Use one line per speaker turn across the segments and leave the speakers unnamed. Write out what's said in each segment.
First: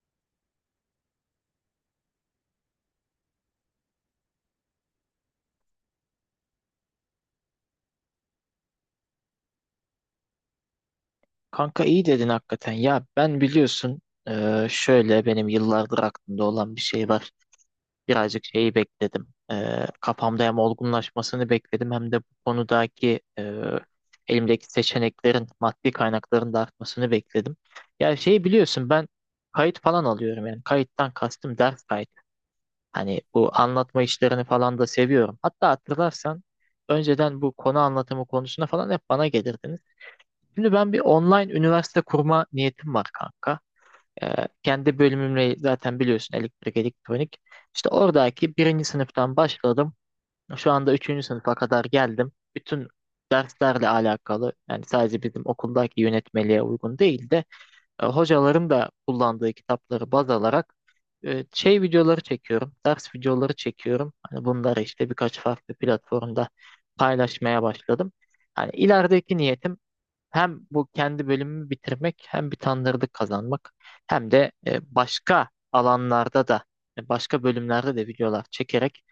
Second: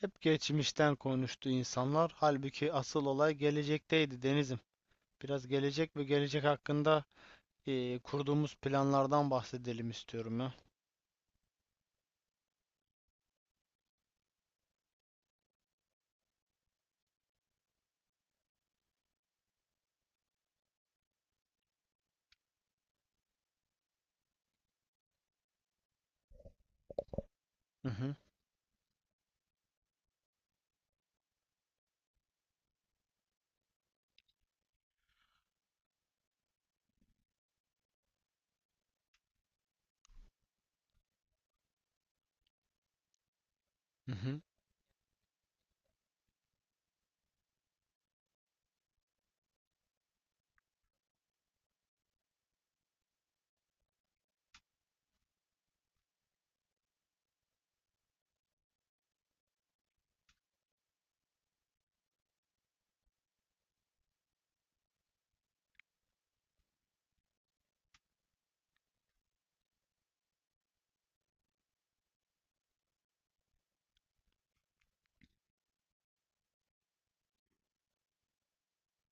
Hep geçmişten konuştu insanlar. Halbuki asıl olay gelecekteydi Denizim. Biraz gelecek ve gelecek hakkında kurduğumuz planlardan bahsedelim istiyorum ya.
Kanka iyi dedin hakikaten. Ya ben biliyorsun şöyle benim yıllardır aklımda olan bir şey var. Birazcık şeyi bekledim. Kafamda hem olgunlaşmasını bekledim hem de bu konudaki elimdeki seçeneklerin maddi kaynakların da artmasını bekledim.
Hı hı,
Ya şeyi biliyorsun ben kayıt falan alıyorum, yani kayıttan kastım ders kayıt. Hani bu anlatma işlerini falan da seviyorum. Hatta hatırlarsan önceden bu konu anlatımı konusuna falan hep bana gelirdiniz. Şimdi ben bir online üniversite kurma niyetim var kanka.
hı hı.
Kendi bölümümle zaten biliyorsun elektrik elektronik. İşte oradaki birinci sınıftan başladım. Şu anda üçüncü sınıfa kadar geldim. Bütün derslerle alakalı, yani sadece bizim okuldaki yönetmeliğe uygun değil de hocaların da kullandığı kitapları baz alarak şey videoları çekiyorum. Ders videoları çekiyorum. Hani bunları işte birkaç farklı platformda paylaşmaya başladım. Hani ilerideki niyetim hem bu kendi bölümümü bitirmek, hem bir tanıdık kazanmak, hem de başka alanlarda da başka bölümlerde de videolar çekerek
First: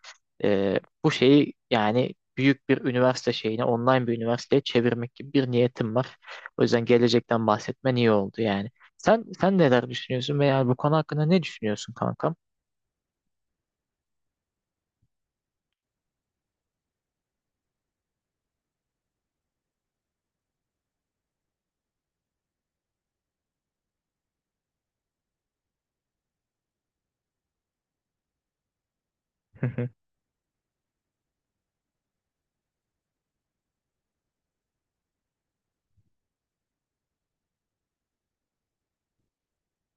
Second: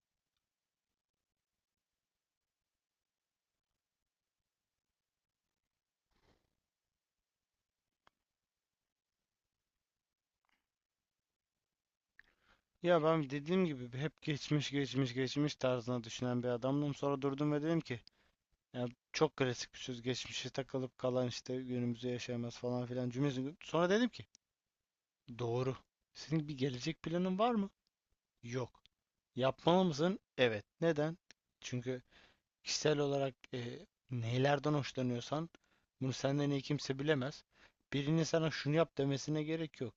bu şeyi, yani büyük bir üniversite şeyine, online bir üniversiteye çevirmek gibi bir niyetim var. O yüzden gelecekten bahsetmen iyi oldu yani. Sen neler düşünüyorsun veya bu konu hakkında ne düşünüyorsun kankam?
Ya ben dediğim gibi hep geçmiş geçmiş geçmiş tarzına düşünen bir adamdım. Sonra durdum ve dedim ki ya, çok klasik bir söz geçmişe takılıp kalan işte günümüzü yaşayamaz falan filan cümlesi. Sonra dedim ki doğru. Senin bir gelecek planın var mı? Yok. Yapmalı mısın? Evet. Neden? Çünkü kişisel olarak neylerden hoşlanıyorsan bunu senden iyi kimse bilemez. Birinin sana şunu yap demesine gerek yok.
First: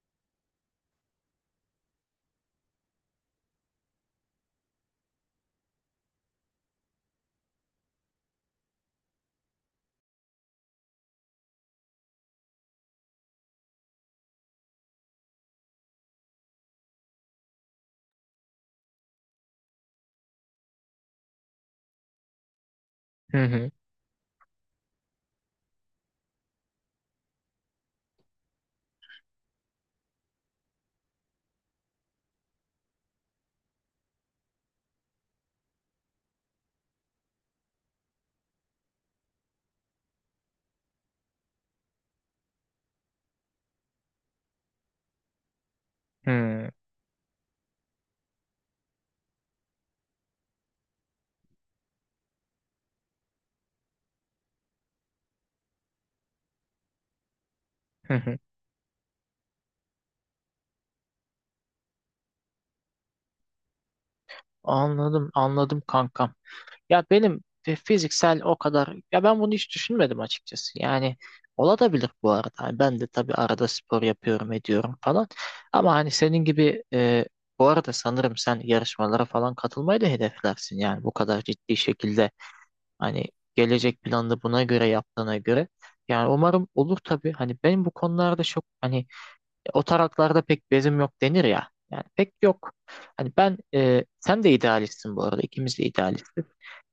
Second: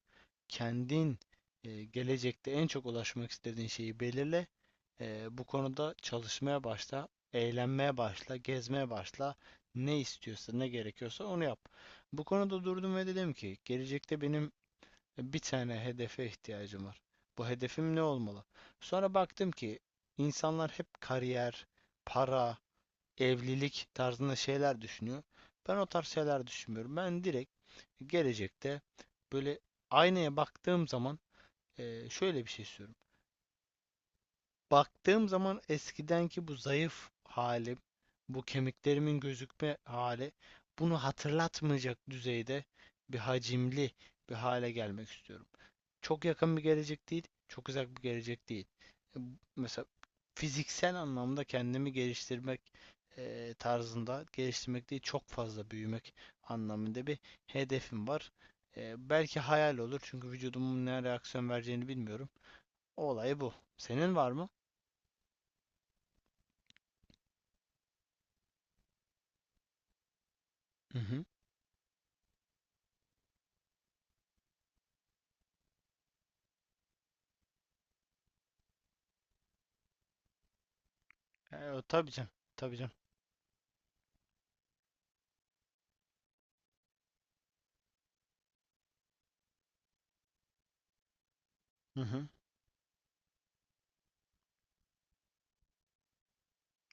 Kendin gelecekte en çok ulaşmak istediğin şeyi belirle. Bu konuda çalışmaya başla, eğlenmeye başla, gezmeye başla. Ne istiyorsa, ne gerekiyorsa onu yap. Bu konuda durdum ve dedim ki gelecekte benim bir tane hedefe ihtiyacım var. Bu hedefim ne olmalı? Sonra baktım ki insanlar hep kariyer, para, evlilik tarzında şeyler düşünüyor. Ben o tarz şeyler düşünmüyorum. Ben direkt gelecekte böyle aynaya baktığım zaman şöyle bir şey istiyorum. Baktığım zaman eskidenki bu zayıf halim, bu kemiklerimin gözükme hali bunu hatırlatmayacak düzeyde bir hacimli bir hale gelmek istiyorum. Çok yakın bir gelecek değil, çok uzak bir gelecek değil. E, Mesela fiziksel anlamda kendimi geliştirmek, tarzında geliştirmek değil, çok fazla büyümek anlamında bir hedefim var. Belki hayal olur çünkü vücudumun ne reaksiyon vereceğini bilmiyorum. O olay bu. Senin var mı?
Anladım, anladım kankam. Ya benim fiziksel o kadar, ya ben bunu hiç düşünmedim açıkçası.
Hı
Yani
hı.
olabilir bu arada. Hani ben de tabii arada spor yapıyorum, ediyorum falan. Ama hani senin gibi bu arada sanırım sen yarışmalara falan katılmayı da hedeflersin. Yani bu kadar ciddi
O tabii canım.
şekilde,
Tabii canım.
hani gelecek planını buna göre yaptığına göre. Yani umarım olur tabii. Hani benim bu konularda çok, hani o taraklarda pek bezim yok denir ya.
Hı
Yani
hı.
pek yok. Hani ben sen de idealistsin bu arada. İkimiz de idealistiz.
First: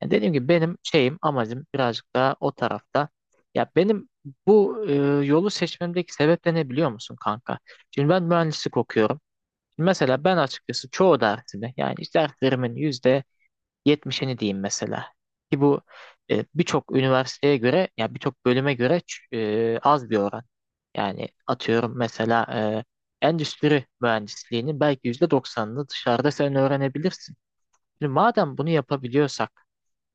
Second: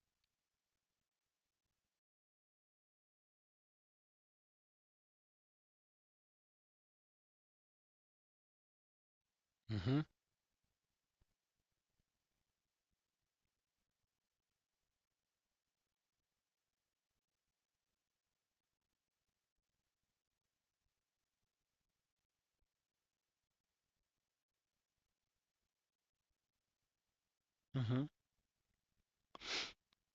Yani dediğim gibi benim şeyim, amacım birazcık daha o tarafta. Ya benim bu yolu seçmemdeki sebep de ne biliyor musun kanka? Şimdi ben mühendislik okuyorum.
Hı
Şimdi
hı.
mesela ben açıkçası çoğu dersimi, yani işte derslerimin yüzde 70'ini diyeyim mesela. Ki bu birçok üniversiteye göre, ya birçok bölüme göre az bir oran. Yani atıyorum mesela endüstri mühendisliğinin belki %90'ını dışarıda sen öğrenebilirsin.
Hı hı.
Şimdi madem bunu yapabiliyorsak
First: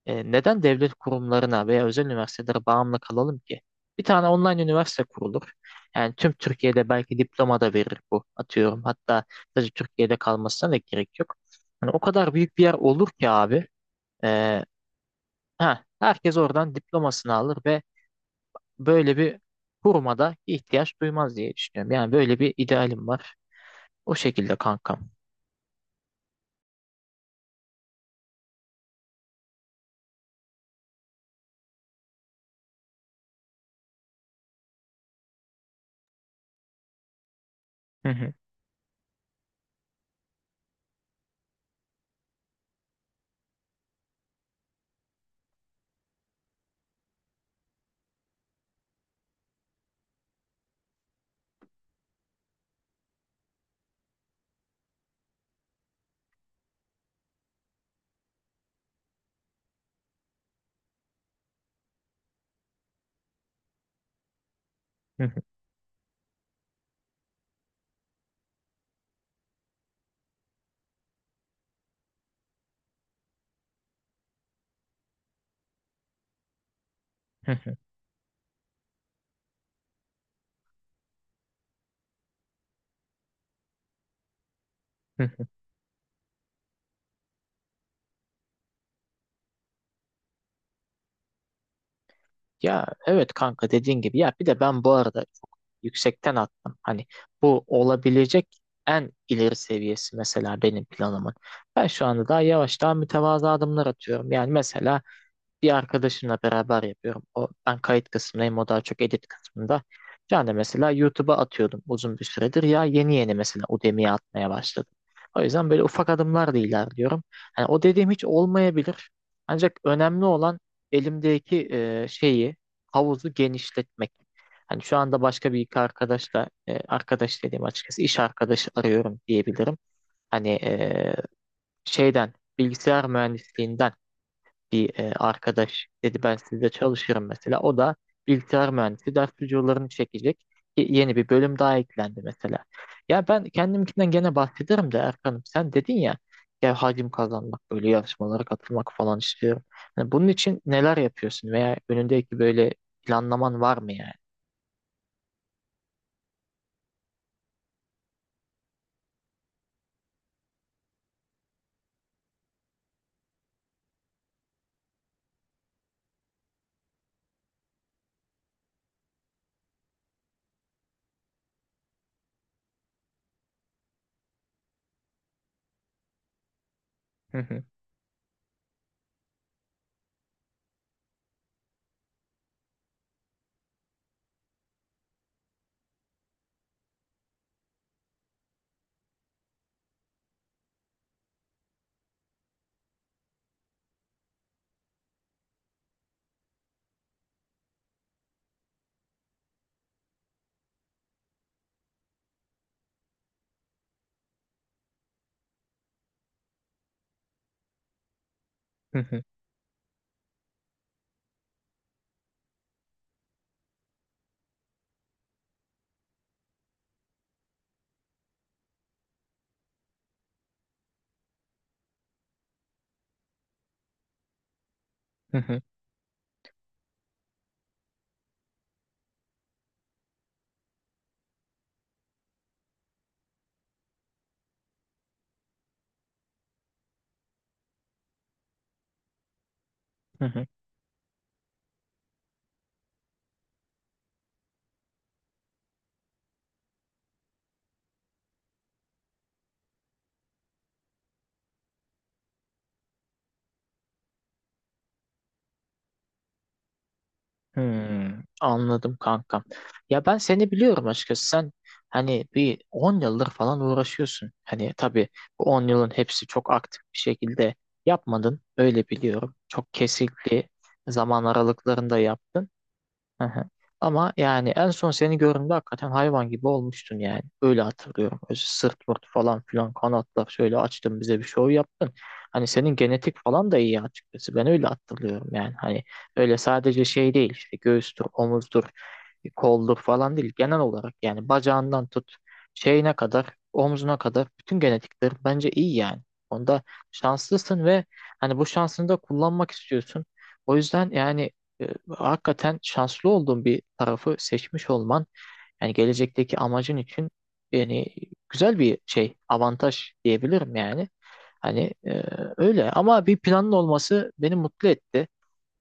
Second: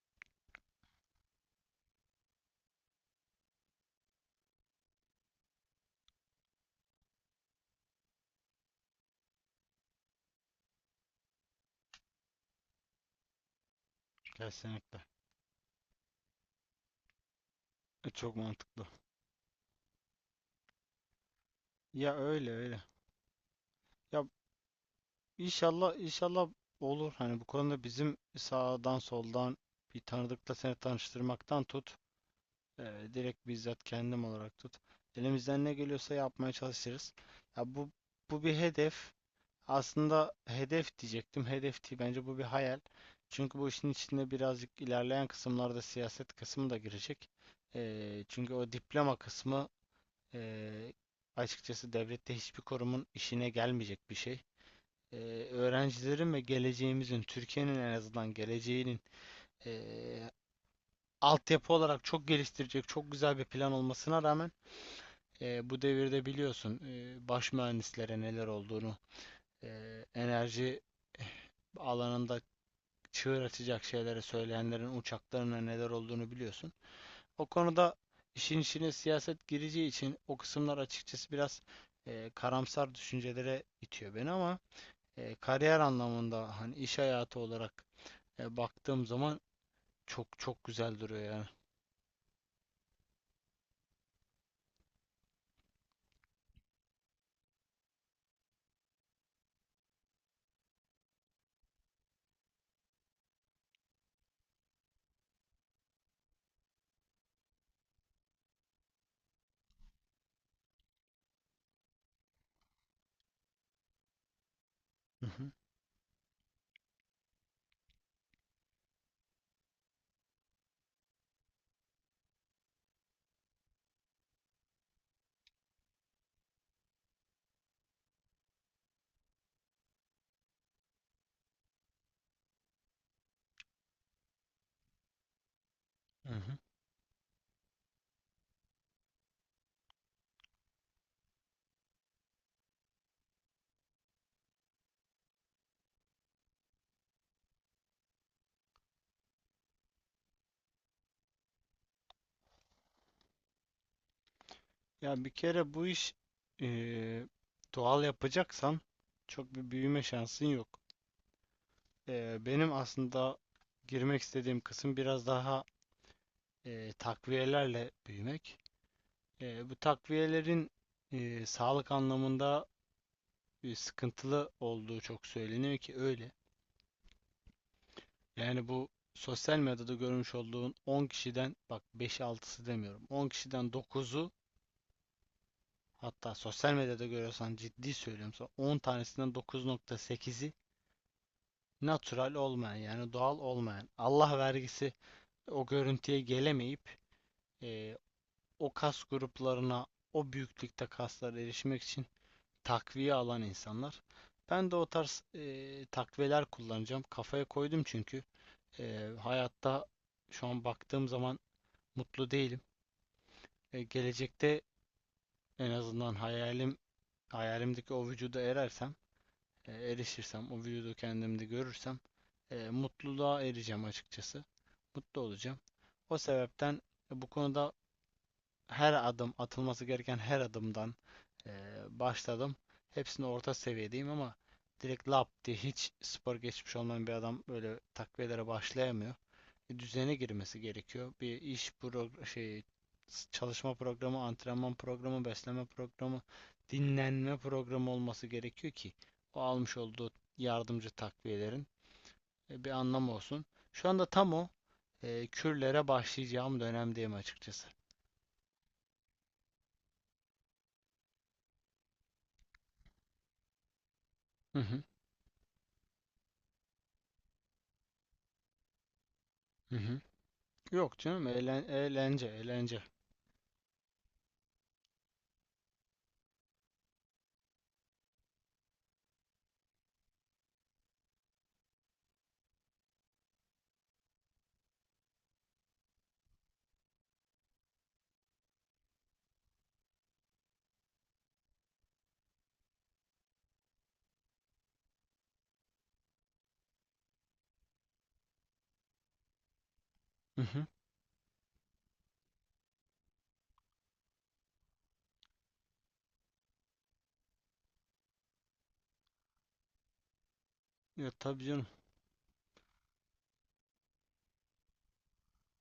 neden devlet kurumlarına veya özel üniversitelere bağımlı kalalım ki? Bir tane online üniversite kurulur. Yani tüm Türkiye'de belki diploma da verir bu, atıyorum. Hatta sadece Türkiye'de kalmasına da gerek yok. Hani o kadar büyük bir yer olur ki abi. E,
Kesinlikle.
Ha, herkes oradan diplomasını alır ve
Çok mantıklı.
böyle bir kuruma da ihtiyaç duymaz diye düşünüyorum. Yani
Ya
böyle
öyle
bir
öyle.
idealim var. O
Ya,
şekilde kankam.
İnşallah inşallah olur. Hani bu konuda bizim sağdan soldan bir tanıdıkla seni tanıştırmaktan tut, direkt bizzat kendim olarak tut. Elimizden ne geliyorsa yapmaya çalışırız. Ya bu
Hı hı,
bu bir hedef. Aslında hedef diyecektim. Hedef değil. Bence bu bir hayal. Çünkü bu işin içinde birazcık ilerleyen kısımlarda siyaset kısmı da girecek. Çünkü o diploma kısmı, eee, açıkçası devlette hiçbir kurumun işine gelmeyecek bir şey, e, öğrencilerin ve geleceğimizin, Türkiye'nin en azından geleceğinin e, altyapı olarak çok geliştirecek, çok güzel bir plan olmasına rağmen
hı hı,
bu devirde biliyorsun, baş mühendislere neler olduğunu, enerji alanında çığır açacak şeyleri söyleyenlerin uçaklarına neler olduğunu biliyorsun. O
hı hı,
konuda işin içine siyaset gireceği için o kısımlar açıkçası biraz karamsar düşüncelere itiyor beni, ama
hı hı.
kariyer anlamında hani iş hayatı olarak, baktığım zaman çok çok güzel duruyor yani.
Ya evet kanka, dediğin gibi, ya bir de ben bu arada çok yüksekten attım. Hani bu olabilecek en ileri seviyesi mesela benim planımın. Ben şu anda daha yavaş, daha mütevazı adımlar atıyorum. Yani mesela bir arkadaşımla beraber yapıyorum. O, ben kayıt kısmındayım, o daha çok edit kısmında. Yani mesela YouTube'a atıyordum uzun bir süredir, ya yeni yeni mesela Udemy'ye atmaya başladım.
Hı
O
hı.
yüzden böyle ufak adımlarla ilerliyorum. Yani o dediğim hiç olmayabilir. Ancak önemli olan elimdeki şeyi, havuzu genişletmek. Hani şu anda başka bir iki arkadaşla, arkadaş dediğim açıkçası iş arkadaşı arıyorum diyebilirim. Hani şeyden, bilgisayar mühendisliğinden bir arkadaş dedi
Hı
ben
hı.
sizde çalışırım mesela. O da bilgisayar mühendisi, ders videolarını çekecek. Yeni bir bölüm daha eklendi mesela. Ya ben kendimkinden gene bahsederim de, Erkan'ım sen dedin ya, ya hacim kazanmak, böyle yarışmalara katılmak falan istiyorum. Hani bunun için neler yapıyorsun veya önündeki böyle planlaman var mı yani?
Ya bir kere bu iş, e, doğal yapacaksan çok bir büyüme şansın yok. Benim aslında girmek istediğim kısım biraz daha takviyelerle büyümek. Bu takviyelerin sağlık anlamında sıkıntılı olduğu çok söyleniyor, ki öyle.
Hı hı,
Yani bu sosyal medyada görmüş olduğun 10 kişiden, bak, beş altısı demiyorum, 10 kişiden dokuzu. Hatta sosyal medyada görüyorsan, ciddi söylüyorum sana, 10 tanesinden 9,8'i natural olmayan, yani doğal olmayan, Allah vergisi o görüntüye gelemeyip, e, o kas gruplarına, o büyüklükte kaslara erişmek için takviye alan insanlar. Ben de o tarz takviyeler kullanacağım. Kafaya koydum, çünkü
hı hı,
hayatta şu an baktığım zaman mutlu değilim. Gelecekte en azından hayalim, hayalimdeki o vücuda erersem, erişirsem, o videoda kendimde görürsem, mutluluğa ereceğim açıkçası. Mutlu
hı
olacağım.
hı,
O sebepten bu konuda her adım, atılması gereken her adımdan e, başladım. Hepsini orta seviyedeyim, ama direkt lap diye hiç spor geçmiş olmayan bir adam böyle takviyelere başlayamıyor, düzene
hı hı.
girmesi gerekiyor. Bir iş pro şey, çalışma programı, antrenman programı, beslenme programı, dinlenme programı olması gerekiyor ki o almış olduğu yardımcı takviyelerin bir anlamı olsun. Şu anda tam o kürlere başlayacağım dönemdeyim açıkçası.
Anladım kankam. Ya ben seni biliyorum açıkçası. Sen hani bir 10 yıldır falan uğraşıyorsun.
Hı
Hani
hı,
tabii bu 10 yılın hepsi çok aktif bir şekilde yapmadın. Öyle biliyorum. Çok
hı hı.
kesikli
Yok
zaman
canım,
aralıklarında
eğlence
yaptın.
eğlence.
Hı hı. Ama yani en son seni gördüğümde hakikaten hayvan gibi olmuştun yani. Öyle hatırlıyorum. Öyle sırt pırt falan filan, kanatlar şöyle açtın, bize bir şov yaptın. Hani senin genetik falan da iyi açıkçası. Ben öyle hatırlıyorum yani. Hani öyle sadece şey değil, işte göğüstür, omuzdur, koldur falan değil. Genel olarak yani bacağından tut, şeyine kadar, omzuna kadar bütün genetikler bence iyi yani. Onda şanslısın ve hani bu şansını da kullanmak istiyorsun.
Hı
O
hı.
yüzden yani hakikaten şanslı olduğun bir tarafı seçmiş olman, yani gelecekteki amacın için, yani güzel bir şey, avantaj diyebilirim yani.
Ya tabii canım.
Hani öyle, ama bir planın olması beni mutlu etti.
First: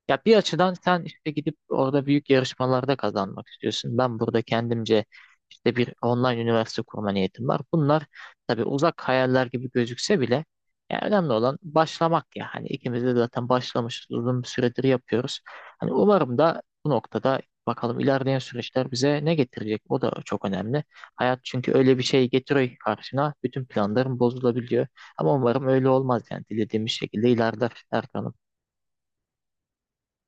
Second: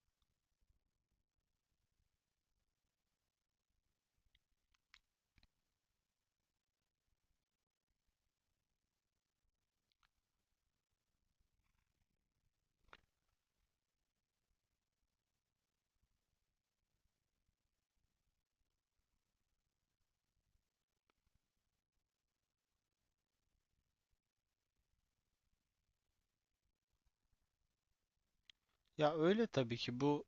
Ya bir açıdan sen işte gidip orada büyük yarışmalarda kazanmak istiyorsun. Ben burada kendimce işte bir online üniversite kurma niyetim var. Bunlar tabii uzak hayaller gibi gözükse bile, ya önemli olan başlamak ya. Hani ikimiz de zaten başlamışız, uzun bir süredir yapıyoruz. Hani umarım da, bu noktada bakalım, ilerleyen süreçler bize ne getirecek? O da çok önemli. Hayat çünkü öyle bir şey getiriyor ki karşına. Bütün planların bozulabiliyor. Ama umarım öyle olmaz, yani dilediğimiz şekilde ilerler Erkan'ım.
Ya öyle, tabii ki bu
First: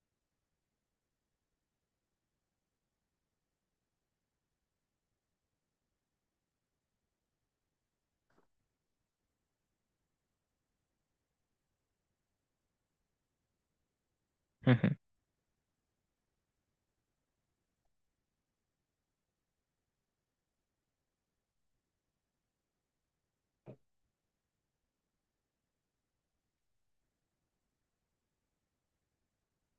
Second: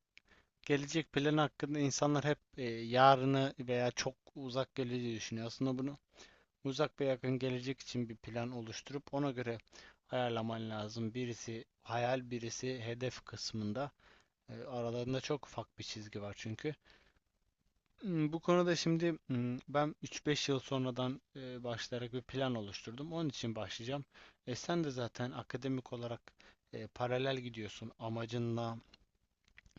gelecek planı hakkında insanlar hep yarını veya çok uzak geleceği düşünüyor. Aslında bunu uzak ve yakın gelecek için bir plan oluşturup ona göre ayarlaman lazım. Birisi hayal, birisi hedef kısmında.
Hı hı,
Aralarında çok ufak bir çizgi var çünkü. Bu konuda şimdi, ben 3-5 yıl sonradan başlayarak bir plan oluşturdum. Onun için başlayacağım. Sen de zaten akademik olarak paralel gidiyorsun amacınla,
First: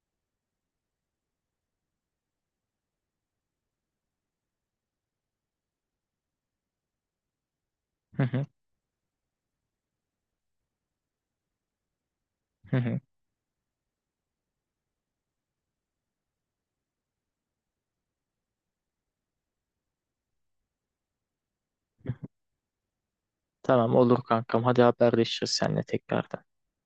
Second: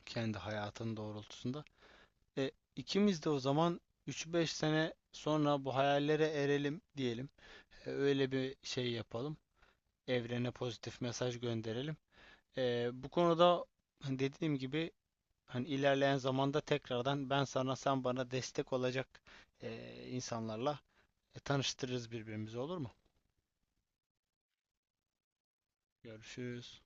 kendi hayatın doğrultusunda. E, ikimiz de o zaman 3-5 sene sonra bu hayallere erelim diyelim.
hı
Öyle
hı,
bir şey yapalım. Evrene pozitif mesaj gönderelim.
hı hı.
Bu konuda, hani dediğim gibi, hani ilerleyen zamanda tekrardan ben sana, sen bana destek olacak insanlarla tanıştırırız birbirimizi, olur mu?
Tamam, olur kankam. Hadi haberleşiriz seninle tekrar.
Görüşürüz.